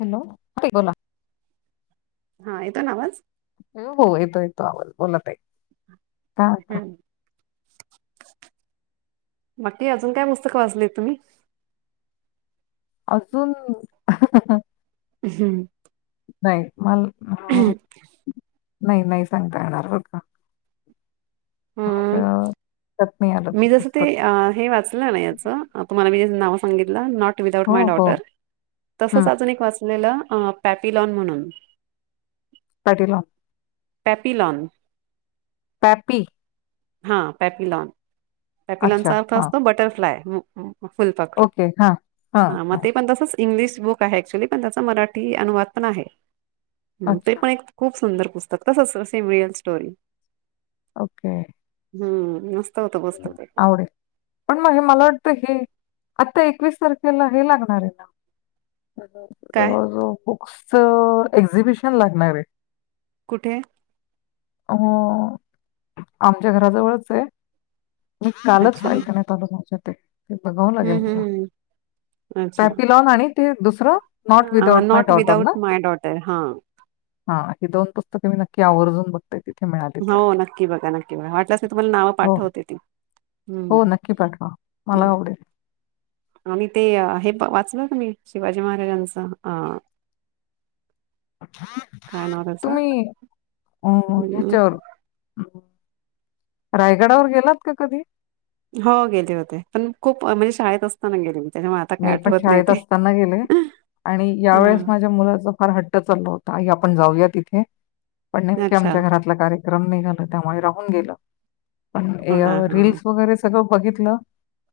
Hello बोला हा येतोय ना आवाज हो हो येतो येतो आवज बोलत आहे हम्म बागकी अजून काय पुस्तकं वाचली तुम्ही अजून हम्म नाही मला नाही नाही सांगता येणार बर का. हम् माझं लक्षात नाही आलं मी जसं ते पुस्तक अ हे वाचलं ना याच तुम्हाला मी नाव सांगितलं नॉट विदाउट हो माय हो डॉटर तसच हं अजून एक वाचलेलं अ पॅपिलॉन म्हणून पाटला पॅपीलन पापी हा पॅपिलॉन अच्छा पॅपिलॉनचा अर्थ हां असतो बटरफ्लाय फुल पकर ओके हां हां ह हां मे पण दसा इंग्लिश बुक आहे क्च्युली पण त्याचा मराठी अनुवाद पण आहे ते अच्छा पण खूप सुंदर पुस्तक तस सम रियल स्टोरी ओके हा आवडेल पण मग हे मला वाटतं हे आता एकवीस तारखेला हे लागणार आहे ना काय जवळ जवळ बुक्स एक्झिबिशन लागणार आहे कुठे हो आमच्या घराजवळच आहे मी कालच अच्छा बायकण्यात आलो माझ्या ते ते बघाव लागेल हम्म हम्म हम्म. पॅपी लाॉन आणि ते दुसरं नॉट ह without my not daughter without ना माय डॉटर हा हा ह दोन पुस्तकं मी नक्की आवर्जून बघ हो नक्की बघा नक्की बघा वाटलंसी तुम्हाला नावं हो पाठवतील हो नक्की पाठवा मला हम्म. आवडेल आणि ते हे वाचलं तुम्ही शिवाजी महाराजांचं अ काय नावतस तुम्ही अं, हम् ह्याच्यावर अं, रायगडावर गेलात का कधी हो गेले होते पण खूप म्हणजे शाळेत असताना गेली होती मी पण शाळेत असताना गेले आणि यावेेळेस हा माझ्या मुलाचा फार हट्ट चालला होता आपण जाऊया तिथे पण नेमके अच्छा आमच्या घरातला कार्यक्रम नाही झाल त्यामुळे राहून गेलं पण हा हा हा रीलस वगैरे सगळं बघितलं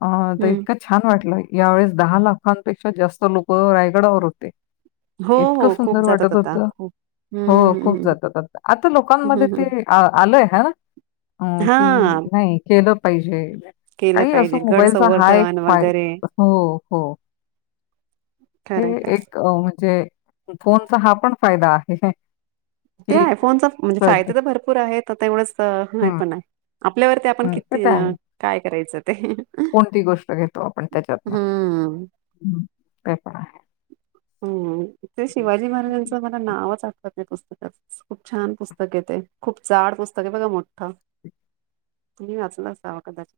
अ तर हम्म. इतकं छान वाटलं यावेेळेस दहा लाखांपेक्षा जास्त लोक रायगडावर होते हम् इतकं सुंदर वाटत होत हो हम्म खूप हम्म जातात आता लोकांमध्ये हम्म, हम्म. ते आलंय हा अह की हा नाही केलं पाहिजे केलं काही असो पाहिजे गड मोबाईलचा हा एक संवर्धन वगैरे फायदा हो हो हे खरंय खरंय एक म्हणजे फोनचा हा पण फायदा आहे ते की आयफोनचा म्हणजे कळतं. फायदे तर भरपूर आहेत तर तेवढंच नाही हं, पण आहे आपल्यावरती आपण हं. ते किती तर आहे. काय करायचं. ते कोणती गोष्ट घेतो आपण त्याच्यातन हम्म ते पण आहे हम्म ते शिवाजी हं. महाराजांचं मला नावच आठवत नाही पुस्तक खूप छान पुस्तक आहे ते खूप जाड पुस्तक आहे बघा मोठं तुम्ही वाचल असावा कदाचित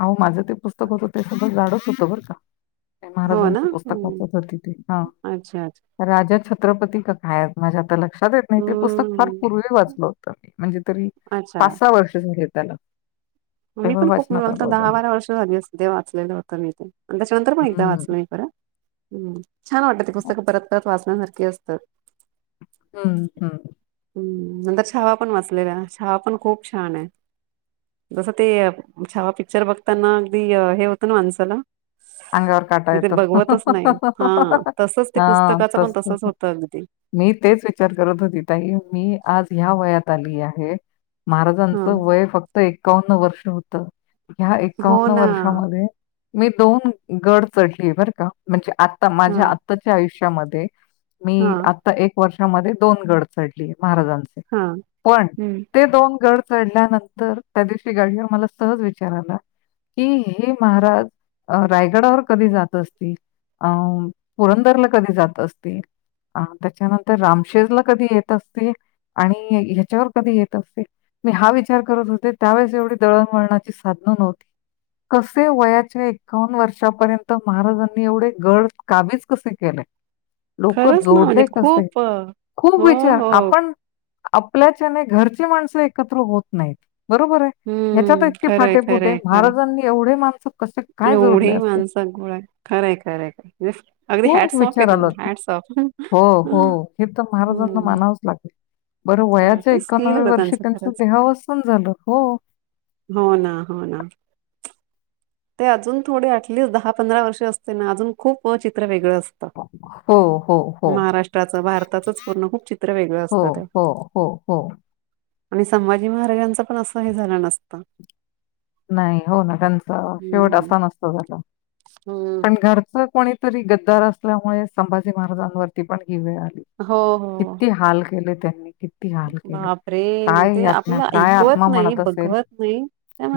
अहो माझं ते पुस्तक होतं ते थोडं जाडच होतं बरं का हो ना महाराजांच पुस्तक हम्म. वाचत होती ते हा अच्छा अच्छा राजा छत्रपती क हाय माझ्या आत ल नाही ते पुस्तक फार हम्म. पूर्वी वाचलं होतं मी म्हणजे तरी अच्छा पाच सहा वर्ष झाली आहेत. त्याला मी तेव्हा पण खूप वाचनात मला आलं तर होतं. दहा बारा वर्ष झाली असतील ते वाचलेलं होतं मी ते आणि त्याच्यानंतर पण एकदा हं, वाचलं मी परत हम्म छान वाटत ते पुस्तकं परत परत वाचण्यासारखी असतात हम्म हम्म. हम्म नंतर छवा पण वाचलेला छवा पण खूप छान आहे. जसं ते छावा पिक्चर बघताना अगदी हे होतं ना माणसाला अंगावर काटा ते येतो. बघवतच नाही. हा. तसच ते हां, पुस्तकाचं पण तसंच. तसच होतं अगदी मी तेच विचार करत होती ताई मी आज ह्या वयात आली आहे हा महाराजांच वय फक्त एकावन्न वर्ष होत. ह्या हो एकावन्न ना वर्षामध्ये मी दोन गड चढलीय बरं का म्हणजे आता माझ्या हा आत्ताच्या आयुष्यामध्ये हा मी आता एक वर्ष मधे दोन गड चढली महाराजांचे हा पण हम्म ते दोन गड चढल्यानंतर त्या दिवशी गाडीवर मला सहज विचार आला कि हे महाराज अह रायगडावर कधी जात असतील अह पुरंदरला कधी जात असतील अह त्याच्यानंतर रामशेजला कधी येत असतील आणि ह्याच्यावर कधी येत असतील मी हा विचार करत होते त्यावेळेस एवढी दळणवळणाची साध्य नव्हती कसे वयाचे एक्कावन्न वर्षापर्यंत महाराजांनी एवढे गड काबीज कसे केले? लोक खरंच ना म्हणजे जोडले कसे, खूप अ, खूप हो विचार हो आपण आपल्याच्याने घरची माणसं एकत्र होत नाहीत बरोबर आहे. ह्याच्यात हम्म इतके खरंय फाटे फुटे आहेत, महाराजांनी एवढे माणसं कसे काय आणि जोडले एवढेही असतील? माणस गोळा खरंय खरंय अगदी खूप हॅटसॉफ आहे विचार आला त्यांना होता. हॅटसॉफ हो हो हे तर महाराजांना मानावंच लागेल बरं वयाच्या ते स्किल एकावन्नाव्या होतं वर्षी त्यांचं त्यांच खरंच देहावसन झालं हो हो ना. हो ना. ते अजून थोडे अटलिस्ट दहा पंधरा वर्ष असते ना अजून खूप चित्र वेगळं असत. हो, हो, हो. महाराष्ट्राचं भारताचंच पूर्ण खूप चित्र वेगळं हो, असतं ते हो, हो, हो. आणि संभाजी महाराजांच पण असं हे झालं नसत नाही हो ना त्यांचा शेवट हम्म. असा नसतो झाला. हम्म. पण घरच कोणी तरी गद्दार असल्यामुळे संभाजी महाराजांवरती पण ही वेळ आली. हो हो किती हाल केले त्यांनी कि बापरे म्हण ते आपलं काय ऐकवत आत्मा नाही म्हणत असेल? बघवत नाही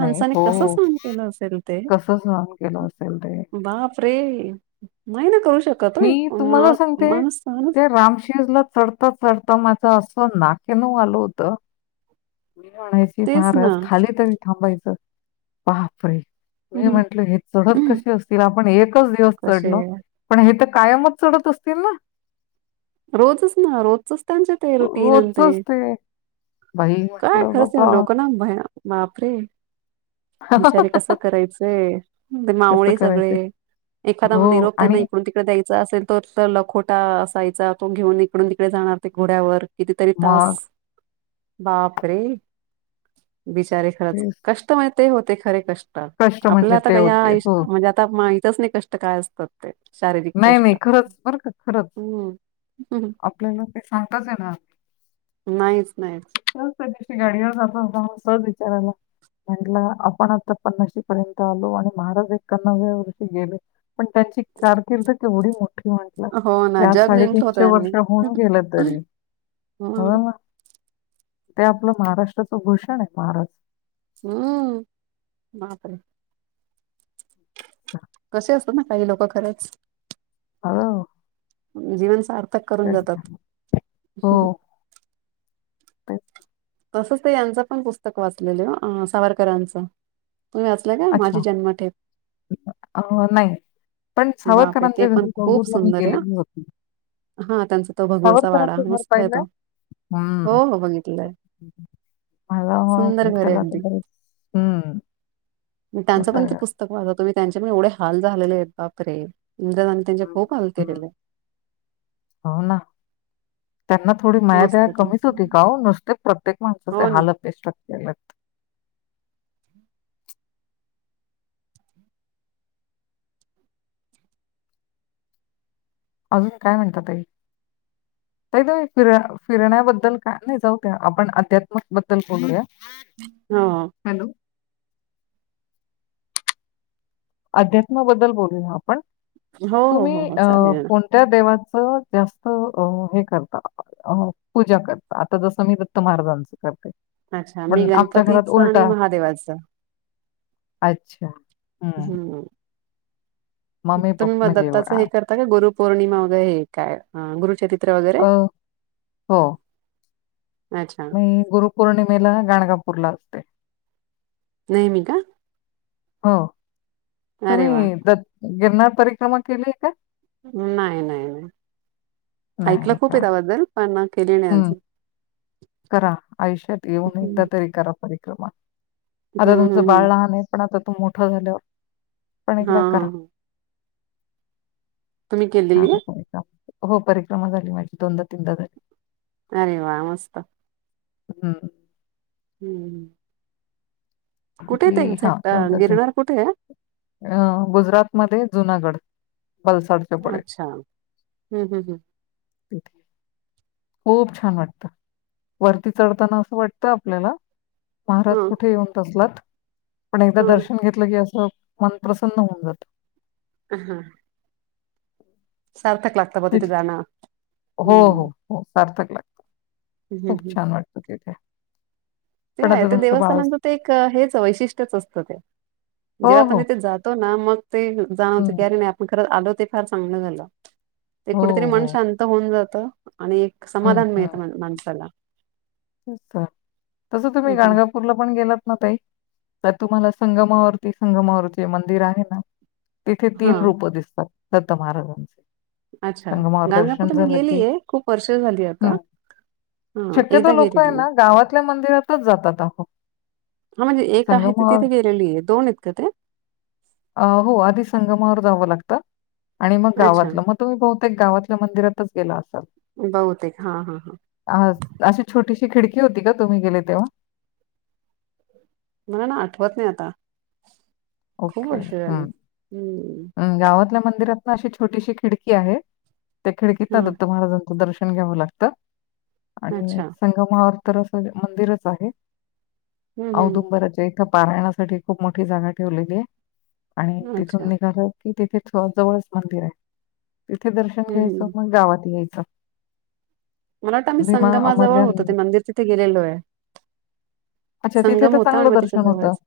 नाही. हो, कस हो. सहन केलं असेल ते. कसं सहन केलं असेल ते? बाप रे नाही ना करू शक मी तुम्हाला सांगते ते रामशीेरला चढता चढता माझ झ असं नाकेनव आल होत. मी म्हणायची तेच ना. महाराज खाली तरी थांबायचं बापरे. मी हं, म्हंटल हे चढत हं. कसे असतील आपण एकच दिवस कसे चढलो पण हे तर कायमच चढत असतील ना. रोजच ना रोजच त्यांचे ते रुटीनं ते बाई काय म्हटलं, खरंच त्या "बाबा लोकांना भयान बापरे. बिचारे कस करायचे ते कसं मावळे करायचं?" सगळे. एखादा हो म निरोप त्यांना आणि इकडून तिकडे द्यायचा असेल तर तो लखोट टा असायचा तो घेऊन इकडून तिकडे जाणार ते घोड्यावर कितीतरी तास. मग बाप रे बिचारे खरंच ते कष्ट माहित होते खरे कष्ट कष्ट आपल्या म्हणजे आता ते का या होते. आष हो. म्हणजे आता काय माहितच नाही कष्ट काय असतात ते. शारीरिक नाही नाही कष्ट खरंच बर का खरच हम्म आपल्याला ते सांगताच येनार नाहीच नाही [unintelligible] गाडीवर जाताना हा असंच विचार आला. म्हटलं आपण आता पन्नाशी पर्यंत आलो आणि महाराज एकांनव्या वर्षी गेले. पण त्याची कार तेवढी मोठी म्हटल हो ना की आज जग जिंकलं साडेतीनशे वर्ष होऊन गेलं तरी. हो हां. ना. ते आपलं महाराष्ट्राचं भूषण हायत महाराज. हम्म बापरे. कशे असतात ना काही लोक खरच. हॅलो. जीवन सार्थक करून जातात. ते. तंच ते यांच पण पुस्तक वाचलेले अं सावरकरांचं. तुम्ही वाचला ना माझी अच्छा जन्म ठेप. अ, नाही. पण बापरे ते सावरकरांच्या पण घरी खूप बघूला मी सुंदर आहे हं. गेलेली होती. हा त्यांचा तो भगूरचा वाडा सावरकरांचं घर मस्त हाय पाहिलंय? तो. हं. हो हो बघितलंय. सुंदर घर आहे अगदी [unintelligible] हम्म. मी त्यांचं पण सुंदर ते आहे. पुस्तक वाचत होते त्यांचे पण एवढे हाल झालेले आहेत बाप रे. इंदिरा गांधी त्यांच्या हम्म, खूप हम्म. हो ना. [unintelligible] त्यांना थोडी माया दया मस्त आहे कमीच त्यांचं. होती का हो नुसते प्रत्येक माणसाचे हो ना हाल [unintelligible] केलेत. अजून काय म्हणता ताई. ताई तुम्ही फिर फिरण्याबद्दल काय नाही जाऊ द्या आपण अध्यात्मिक बद्दल बोलूया. हम्म. हॅलो. अध्यात्माबद्दल बोलूया आपण हो हो तुम्ही हो हो अ चालेल कोणत्या देवा च जास्त अ हे करता अ पूजा करता आता जसं मी दत्त महाराजांचं करते. अच्छा मी पण आमच्या घरात गणपतीच आणि उलटा महादेवाच. अच्छा हम्म. तुम्ही पप्पा मग म्हणजे दत्ताच हे करता का गुरु पौर्णिमा वगैरे हे काय गुरुचरित् अं हो. अच्छा मी गुरुपौर्णिमेला गाणगापूरला नेहमी का. हो अरे वा तुम्ही द गिरनार परिक्रमा केलीय का नाही नाही नाही ऐकलं नाही खूप आहे का? त्याबद्दल पण केले नाही हं. अजून करा आयुष्यात येऊन एकदा हम्म तरी करा परिक्रमा आता हम्म तुमचं हम्म बाळ लहान आहे पण आता तू मोठं झालं हा हा हा छान केलेली आहे पर्रमा हो परिक्रमा झाली माझी दोनदा तीनदा झाली अरे वा मस्त हम्म हम्म कुठे आहे जी ते हा एक्झॅक्ट दोनदा तीन गिरणार कुठे आहे? अ गुजरातमध्ये जुनागड अच्छा हम्म हम्म हम्म क खूप छान वाटतं वरती चढताना असं वाटतं आपल्याला महाराज हम्म कुठे येऊन बसलात पण एकदा दर्शन हा घेतलं की असं मन प्रसन्न होऊन जात ह हम सारथक लागत प तिथ जा हो हो हो सार्थक लागत हम्म खूप हम्म. छान वाटत तिथे ते पण आता ते तुमचं बाळच देवस्थानांचं ते एक हेच वैशिष्ट्यच असतं ते हो, जेव्हा आपण हो. तिथे जातो ना मग ते जाणवतो हं. कर नाही आपण खरं आलो ते फार चांगलं झालं ते हो, कुठेतरी मन हो. शांत होऊन जात आणि एक हं, समाधान मिळत हं. माणसाला तसं तुम्ही गाणगापूरला पण गेलात ना ताई तर तुम्हाला संगमावरती संगमावरती मंदिर आहे ना तिथे हा तीन रूप दिसतात दत्त महाराजांचे अच्छा संगमावर दर्शन गाणगापूर मी झालं की गेलीय खूप वर्ष झाली आता हा एकदा घेरी य ना गावातल्या मंदिरातच जातातो हा म्हणजे एक आहे ते तिथे गेलेली आहे दोन आहेत काय ते हो आधी संगमावर जावं लागतं आणि मग अच्छा गावातलं मग तु बहुतेक गावातल्या मंदिरातच गेला असाल बहुतेक हा हा हा अ अशी छोटी खिडकी होती का तुम्ही गेले तेव्हा मला ना आठवत नाही आता खूप ओके वर्ष झाली. हम्म हम्म् गावातल्या मंदिरात अशी छोटीशी खिडकी आहे त्या खिडकीत ना हा दत्त महाराजांचं दर्शन घ्यावं लागतं आणि अच्छा संगमवर तर असं मंदिरच आहे हम्म हम्म औदुंबराच्या इथं पारायणासाठी खूप मोठी जागा ठेवलेली आहे आणि अच्छा तिथून निघालं की तिथे जवळच मंदिर आहे तिथे दर्शन हम्म घ्यायचं हम्म. मग गावात यायचं मला वाटतं आम्ही भीमा संगमाजवळ अमरजान होतो ते मंदिर तिथे गेलेलो आहे अच्छा तिथे संगम तर होता आणि चांगलं मग त्याच्या दर्शन होतं. जवळच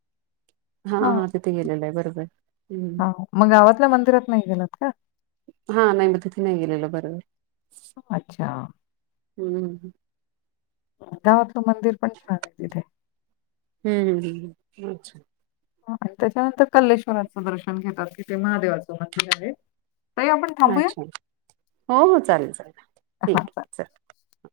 हा हा तिथे गेलेला आहे बरोबर हम्म हा मग गावातल्या मंदिरात नाही गेलात का हा नाही मग तिथे नाही गेलेलं बरोबर अच्छा हम्म अहमदाबादच मंदिर पण छान आहे तिथे हम्म अच्छा त्याच्यानंतर कल्लेश्वराचं दर्शन घेतात कि ते महादेवाचं मंदिर आहे ताई आपण अच्छा थांबूया? हो हो चालेल चालेल ठीक आहे चल